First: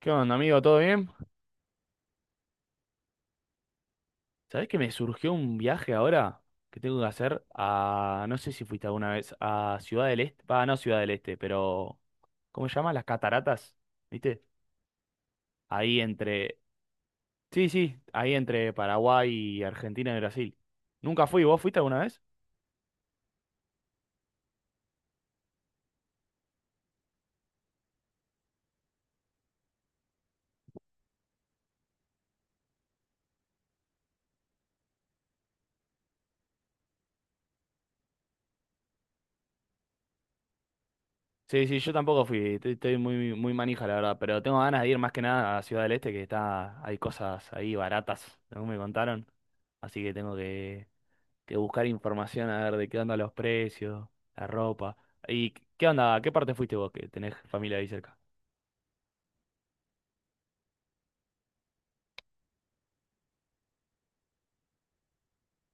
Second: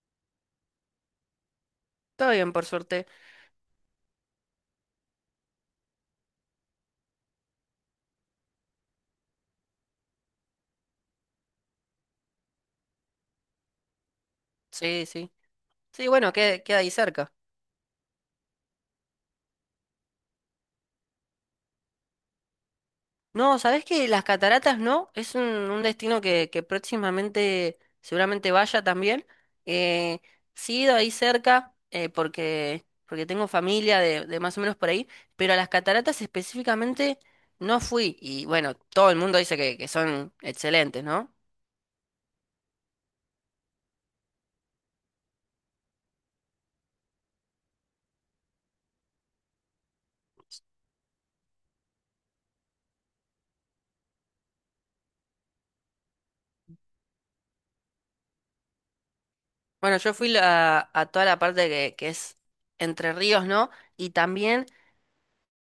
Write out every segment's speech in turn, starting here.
¿Qué onda, amigo? ¿Todo bien? Todo bien, por suerte. ¿Sabés que me surgió un viaje ahora que tengo que hacer a, no sé si fuiste alguna vez, a Ciudad del Este, va, no Ciudad del Este, pero, ¿cómo se llama? Las cataratas, ¿viste? Sí, sí. Ahí Sí, bueno, entre, queda ahí cerca. sí, sí, ahí entre Paraguay y Argentina y Brasil. Nunca fui, ¿vos fuiste alguna vez? No, ¿sabés que las cataratas no? Es un destino que próximamente seguramente vaya también. Eh, sí, he ido ahí cerca porque tengo familia de más o menos por ahí, pero a las cataratas específicamente no fui. Y bueno, todo el mundo dice que son excelentes, ¿no? Sí, sí, yo tampoco fui, estoy muy, muy manija, la verdad, pero tengo ganas de ir más que nada a Ciudad del Este, que está, hay cosas ahí baratas, según me contaron, así que tengo que buscar información a ver de qué onda los precios, la ropa. ¿Y qué onda? ¿A qué parte fuiste vos que tenés familia ahí cerca? Bueno, yo fui a toda la parte que es Entre Ríos, ¿no? Y también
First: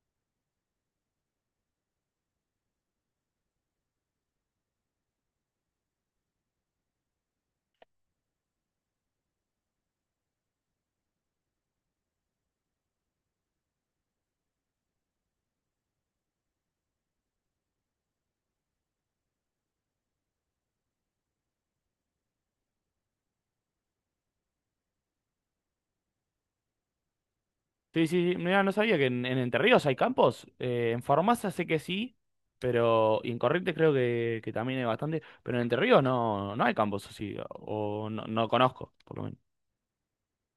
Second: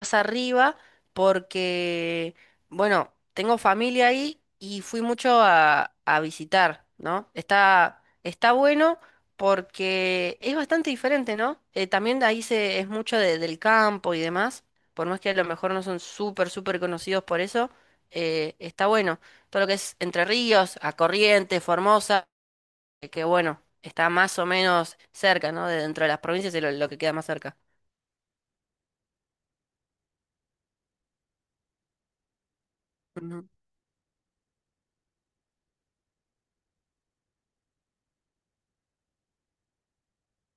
más arriba porque, bueno, tengo familia ahí y fui mucho a visitar, ¿no? Está bueno porque es bastante diferente, ¿no? También ahí es mucho del campo y demás, por más que a lo mejor no son súper, súper conocidos por eso, está bueno. Todo lo que es Entre Ríos, a Corrientes, Formosa, que bueno, está más o menos cerca, ¿no? De dentro de las provincias es lo que queda más cerca. Sí, sí, sí. Mirá, no sabía que en Entre Ríos hay campos. En Farmacia sé que sí, pero y en Corrientes creo que también hay bastante. Pero en Entre Ríos no, no hay campos, así o no, no conozco, por lo menos.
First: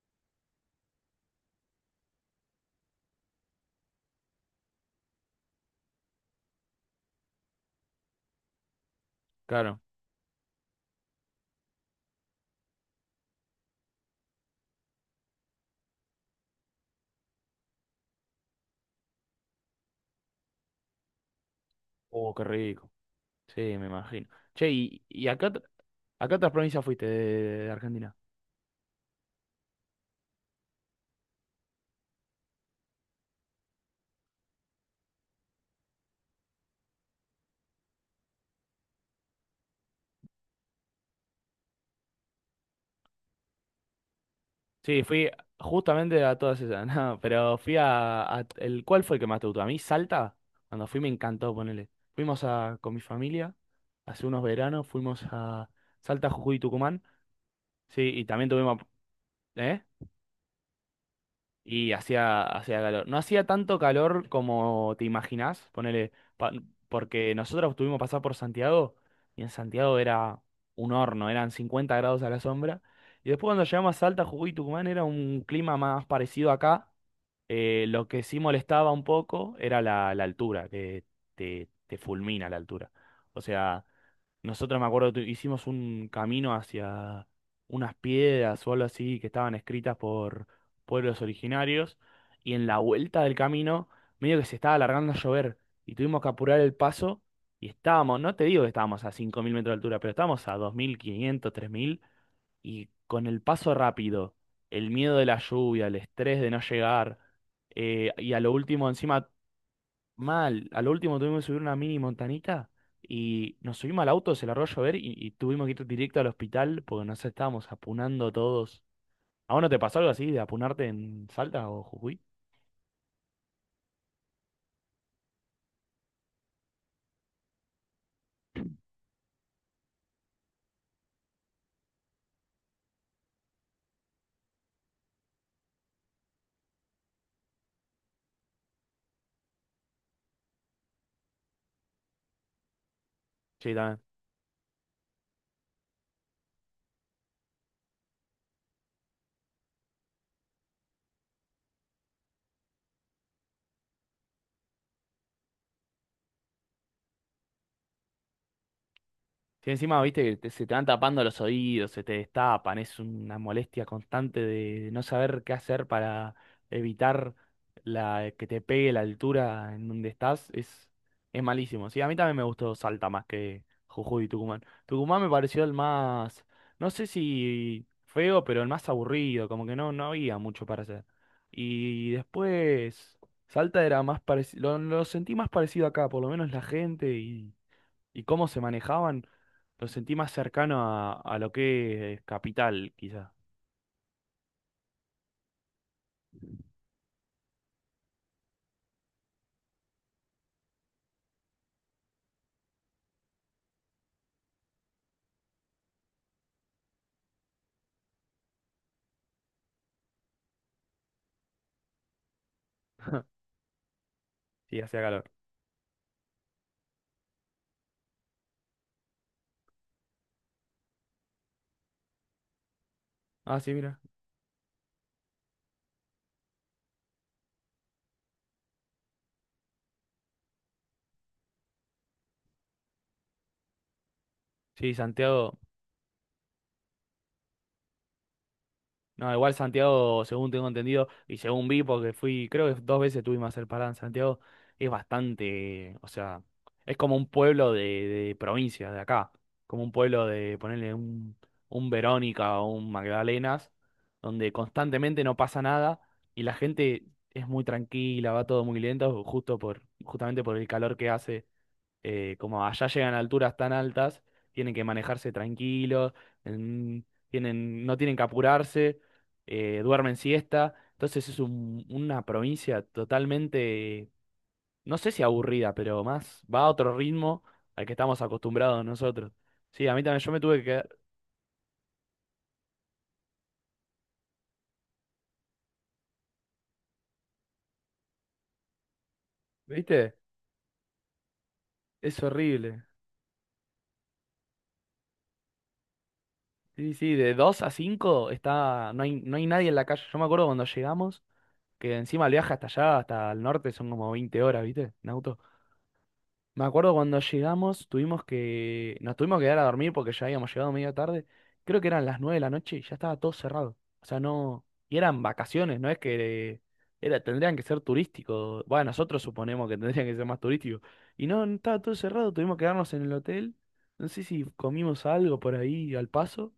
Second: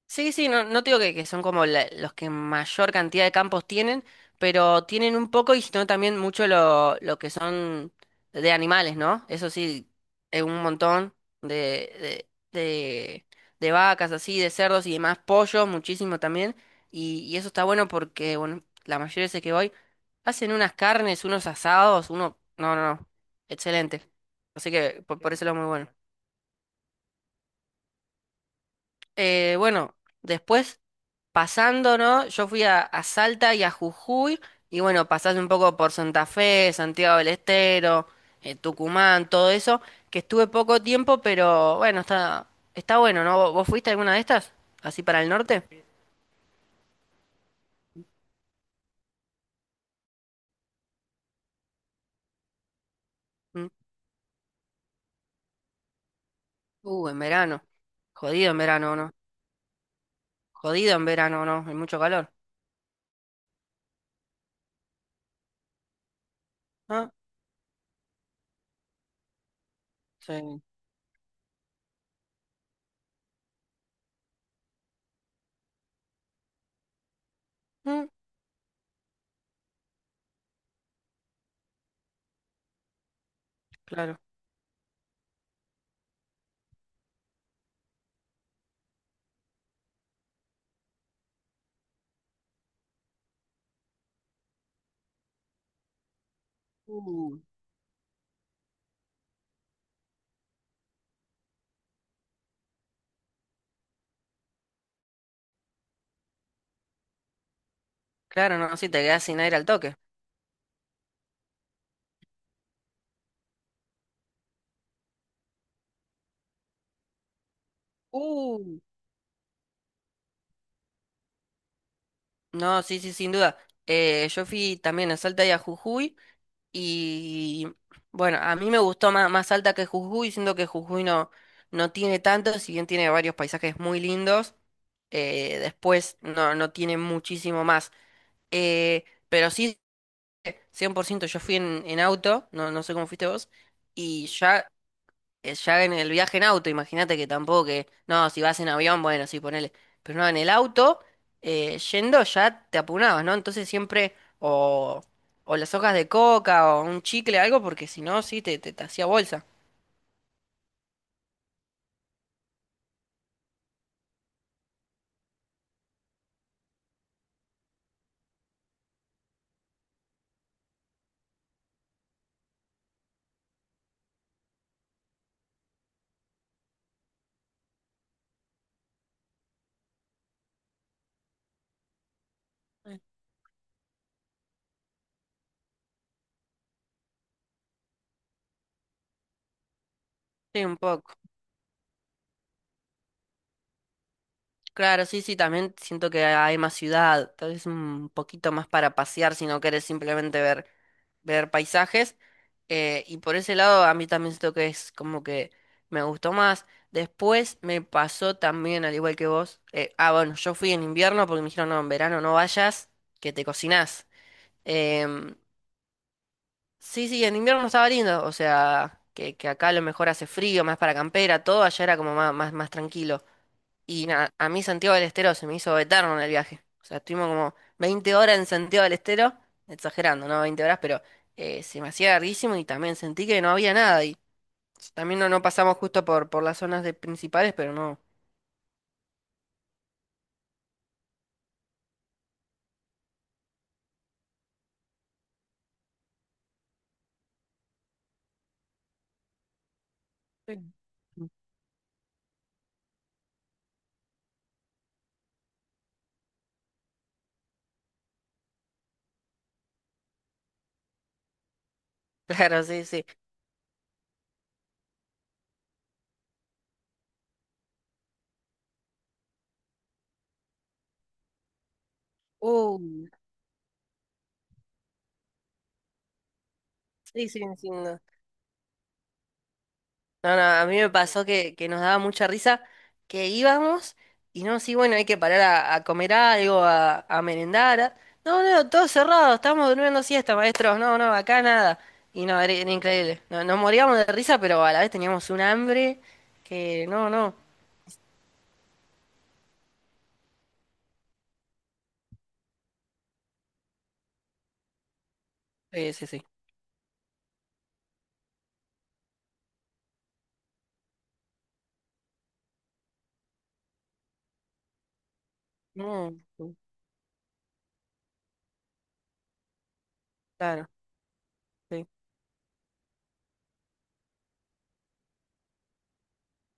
Sí, sí, no, no te digo que son como los que mayor cantidad de campos tienen, pero tienen un poco y sino también mucho lo que son de animales, ¿no? Eso Claro. sí, un montón de, de, de, de vacas así, de cerdos y demás, pollos, muchísimo también. Y eso está bueno porque, bueno, la mayoría de veces que voy, hacen unas carnes, unos asados, Oh, qué No, no, rico. no, Sí, me excelente. imagino. Che, Así ¿y, que por, y por a eso qué, lo muy bueno. a qué otras provincias fuiste de Argentina? Bueno, después, pasando, ¿no? Yo fui a Salta y a Jujuy, y bueno, pasás un poco por Santa Fe, Santiago del Estero, Tucumán, todo eso, que estuve poco tiempo, pero bueno, está bueno, ¿no? ¿Vos fuiste a alguna de estas? Sí, ¿Así para fui el norte? justamente a todas esas, no, pero fui el, ¿cuál fue el que más te gustó? A mí, Salta, cuando fui me encantó, ponele. Fuimos a, con mi familia, Mm. hace unos veranos, fuimos a Salta, Jujuy y Tucumán, En verano. sí, y también Jodido en tuvimos, verano, ¿no? ¿eh? Jodido en verano, ¿no? Hay Y mucho calor. hacía calor. No hacía tanto calor como te imaginás, ponele, Ah, porque nosotros tuvimos que pasar por Santiago, y en Santiago era sí. un horno, eran 50 grados a la sombra, y después cuando llegamos a Salta, Jujuy y Tucumán era un clima más parecido acá. Lo Mm, que sí molestaba un poco era la altura, que te fulmina la altura. O sea, claro. nosotros me acuerdo, hicimos un camino hacia unas piedras o algo así que estaban escritas por pueblos originarios y en la vuelta del camino medio que se estaba alargando a llover y tuvimos que apurar el paso Uh, y estábamos, no te digo que estábamos a 5.000 metros de altura, pero estábamos a 2.500 3.000 y con el paso rápido, el miedo de la lluvia, el estrés de no llegar, y a lo claro, no, último, si te quedás encima, sin aire al toque. mal, a lo último tuvimos que subir una mini montanita y nos subimos al auto, se largó a llover y tuvimos que ir directo al hospital porque nos estábamos apunando Uh, todos. ¿A vos no te pasó algo así de apunarte en Salta o Jujuy? no, sí, sí, sin duda. Yo fui también a Salta y a Jujuy. Y bueno, a mí me gustó más, más alta que Jujuy, siendo que Jujuy no, no tiene tanto, si bien tiene varios paisajes muy lindos, después no, no tiene muchísimo más. Pero sí, 100% yo fui en, auto, no, no sé cómo fuiste vos, Sí, y ya ya en el viaje en auto, imagínate que tampoco que, no, si vas en avión, bueno, sí, ponele, pero no, en el auto, yendo ya te apunabas, ¿no? Entonces siempre o las hojas de coca o un chicle, algo, porque si no, sí, te hacía bolsa. sí, encima, viste, que te- se te van tapando los oídos, se te destapan, es una molestia constante de no saber qué hacer para evitar la, que te pegue la altura en donde estás, es malísimo. Sí, a mí también me gustó Salta más que Jujuy y Tucumán. Tucumán me pareció el más, no sé si feo, pero el más aburrido, como que no, no había mucho para hacer. Y después, Salta era más parecido, lo sentí más parecido acá, por lo menos la gente y cómo se manejaban, lo sentí más Sí, un cercano a, poco. a lo que es Capital, quizá. Claro, sí, sí, también siento que hay más ciudad, tal vez un poquito más para pasear si no querés simplemente ver, paisajes. Y por ese lado a mí también siento que es como que me gustó más. Después me pasó también, al igual que vos, bueno, yo fui en invierno porque me dijeron, no, en verano no vayas, que te cocinás. Sí, hacía calor. Em, sí, sí, en invierno estaba lindo, o sea, que acá a lo mejor hace frío, más para campera, todo allá era como más, más, más tranquilo. Ah, sí, mira. Y nada, a mí Santiago del Estero se me hizo eterno en el viaje. O sea, estuvimos como 20 horas en Santiago del Estero, exagerando, ¿no? 20 horas, pero se me hacía larguísimo y también sentí que no había nada. Y Sí, también no, no Santiago. pasamos justo por las zonas de principales, pero no. No, igual Santiago, según tengo entendido, y según vi, porque fui, creo que dos veces tuvimos a hacer parada en Santiago, es bastante, o sea, es como un pueblo de provincia, de acá, como un pueblo Sí. de ponerle un Verónica o un Magdalenas, donde constantemente no pasa nada y la gente es muy tranquila, va todo muy lento, justo por, justamente por el calor que hace. Eh, Claro, como sí, allá sí. llegan a alturas tan altas, tienen que manejarse tranquilos, tienen, no tienen que apurarse, duermen siesta. Entonces es una Uh, provincia totalmente, no sé si aburrida, pero más va a otro sí, sí, ritmo sí. al que estamos acostumbrados nosotros. Sí, a mí también yo No, me no, tuve que a mí quedar, me pasó que nos daba mucha risa que íbamos y no, sí, bueno, hay que parar a comer algo, a merendar. No, no, todo cerrado, estamos durmiendo ¿viste? siesta, maestros, no, no, acá nada. Es Y no, era horrible. increíble. No, nos moríamos de risa, pero a la vez teníamos un hambre que, Sí, no, sí, de no. dos a cinco está, no hay, no hay nadie en la calle. Yo me acuerdo cuando llegamos, que encima el viaje hasta allá, hasta el norte, son como 20 horas, ¿viste? En auto. Sí, sí, sí. Me acuerdo cuando llegamos, tuvimos que, nos tuvimos que quedar a dormir porque ya habíamos llegado media tarde. Creo que eran las 9 de la noche y ya estaba todo cerrado. O sea, no, y eran vacaciones, no es No, sí, que era, tendrían que ser turísticos. Bueno, nosotros suponemos que tendrían que ser más claro, turísticos. Y no, no, estaba sí. todo cerrado, tuvimos que quedarnos en el hotel. No sé si comimos algo por ahí al paso.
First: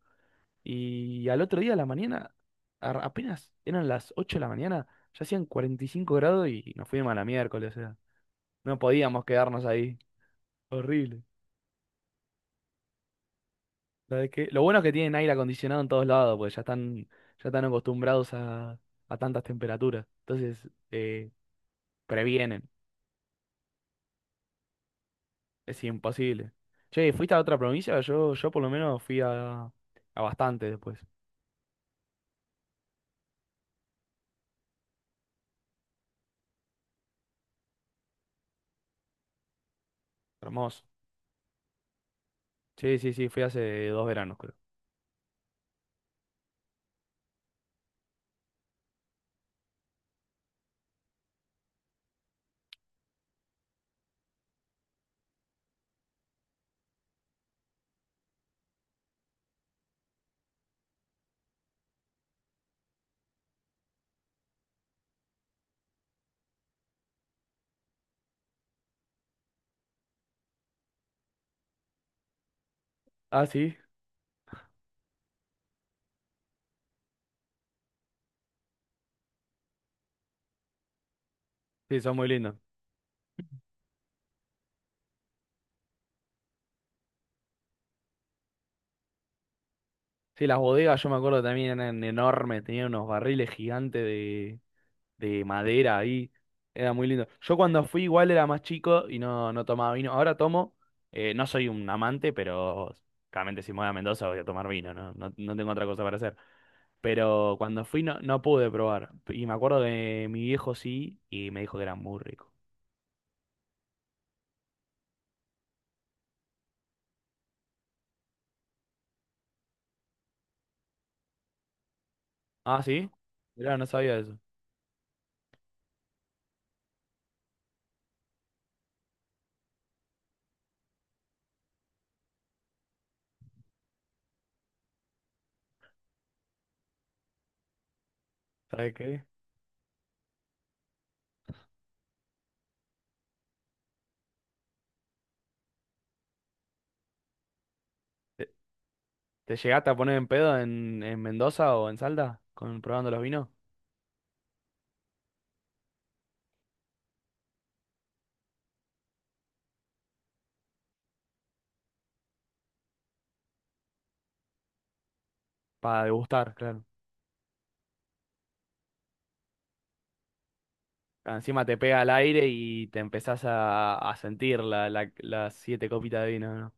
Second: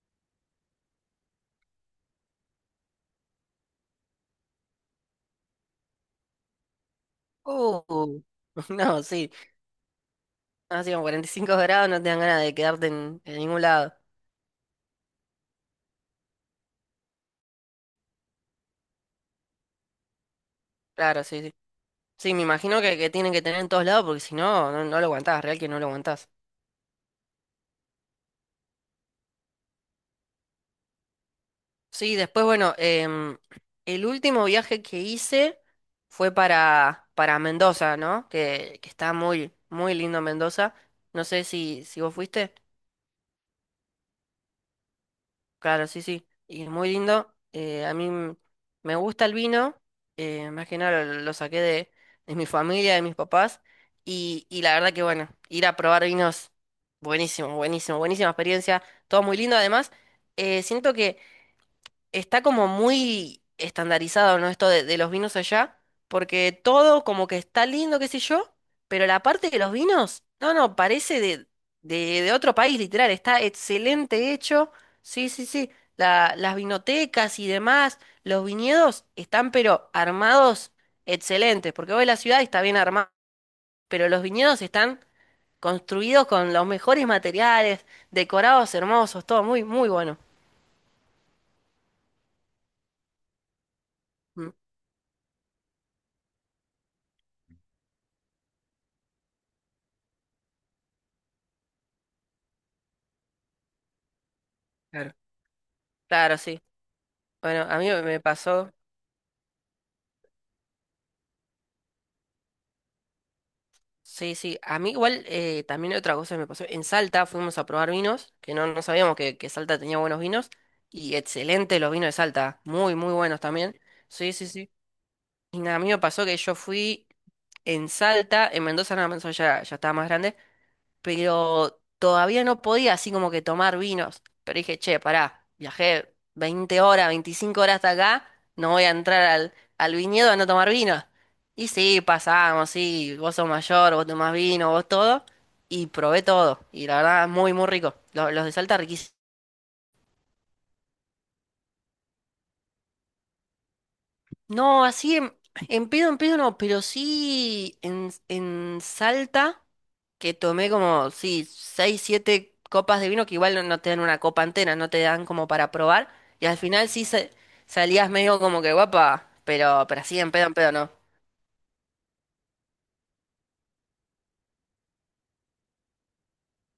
Y al otro día a la mañana, apenas eran las 8 de la mañana, ya hacían 45 grados y nos fuimos a la miércoles, o Uh, sea, no no, podíamos sí, quedarnos ahí. no, así como Horrible. 45 grados no te dan ganas de quedarte en, ningún lado. La de que, lo bueno es que tienen aire acondicionado en todos lados, porque ya están acostumbrados a tantas temperaturas. Entonces, Claro, eh, sí, sí. Sí, me previenen. imagino que tienen que tener en todos lados porque si no, no, no lo aguantás, real que no Es lo aguantás. imposible. Che, ¿fuiste a otra provincia? Yo por lo menos fui a bastante después. Sí, después, bueno, el último viaje que hice fue para Mendoza, ¿no? Que está muy, muy lindo Mendoza. Hermoso. No sé si vos fuiste. Sí, sí, sí, fui hace 2 veranos, creo. Claro, sí, sí. Y muy lindo. A mí me gusta el vino. Más que nada lo saqué de mi familia, de mis papás. Y la verdad que bueno, ir a probar vinos, buenísimo, buenísimo, buenísima experiencia. Todo muy lindo. Además, siento que está como muy estandarizado, ¿no? Esto de los vinos allá, porque todo como que está lindo, qué sé yo, pero la parte de los vinos, no, no, parece de otro país, literal, está Ah, sí. excelente hecho, sí, sí, sí, las vinotecas y demás, los viñedos están pero armados excelentes, porque Sí, hoy son la muy ciudad lindos. está bien armada, pero los viñedos están construidos con los mejores materiales, decorados hermosos, todo muy, muy bueno. Sí, las bodegas yo me acuerdo también eran enormes, tenían unos barriles gigantes Mm. De madera ahí. Era muy lindo. Yo cuando fui igual era más chico y no, no tomaba vino. Ahora tomo, no soy un amante, pero claramente si me voy a Mendoza voy a tomar vino, Claro, ¿no? No, no tengo otra cosa para hacer. claro, sí. Pero Bueno, a cuando mí fui no, me no pude pasó, probar. Y me acuerdo que mi viejo sí y me dijo que era muy rico. sí, sí, a mí igual también otra cosa que me pasó, en Salta fuimos a probar vinos, que no, no sabíamos que Salta tenía buenos vinos, y excelente los vinos de Salta, Ah, muy, ¿sí? muy buenos Mirá, también, no sabía sí, eso. sí, sí, y nada, a mí me pasó que yo fui en Salta, en Mendoza nada más, ya, ya estaba más grande, pero todavía no podía así como que tomar vinos. Pero dije, che, pará, viajé 20 horas, 25 horas hasta acá, no voy a ¿Sabes entrar qué? al viñedo a no tomar vino. Y sí, pasamos, sí, vos sos mayor, vos tomás vino, vos todo, y probé todo. Y la verdad, muy, muy rico. Los de ¿Te, Salta riquísimos. te llegaste a poner en pedo en Mendoza o en Salta con probando los vinos? No, así en pedo, en pedo no, pero sí en, Salta, que tomé como, sí, seis, siete copas de vino, que igual no, no te dan una copa entera, no te dan como para Para probar, y degustar, al claro. final sí salías medio como que guapa, pero, así en pedo no. Encima te pega al aire y te empezás a sentir la, las siete copitas de vino, ¿no?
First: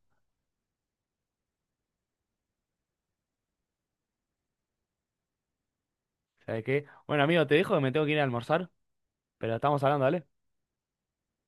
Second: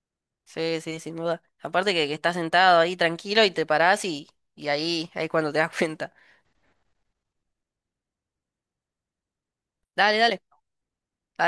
Sí, sí, sin duda. Aparte que estás sentado ahí tranquilo y te parás y, ahí, ahí es cuando te das cuenta. ¿Sabes qué? Bueno, amigo, te dejo que me tengo que ir a almorzar, pero estamos hablando, Dale, vale. dale.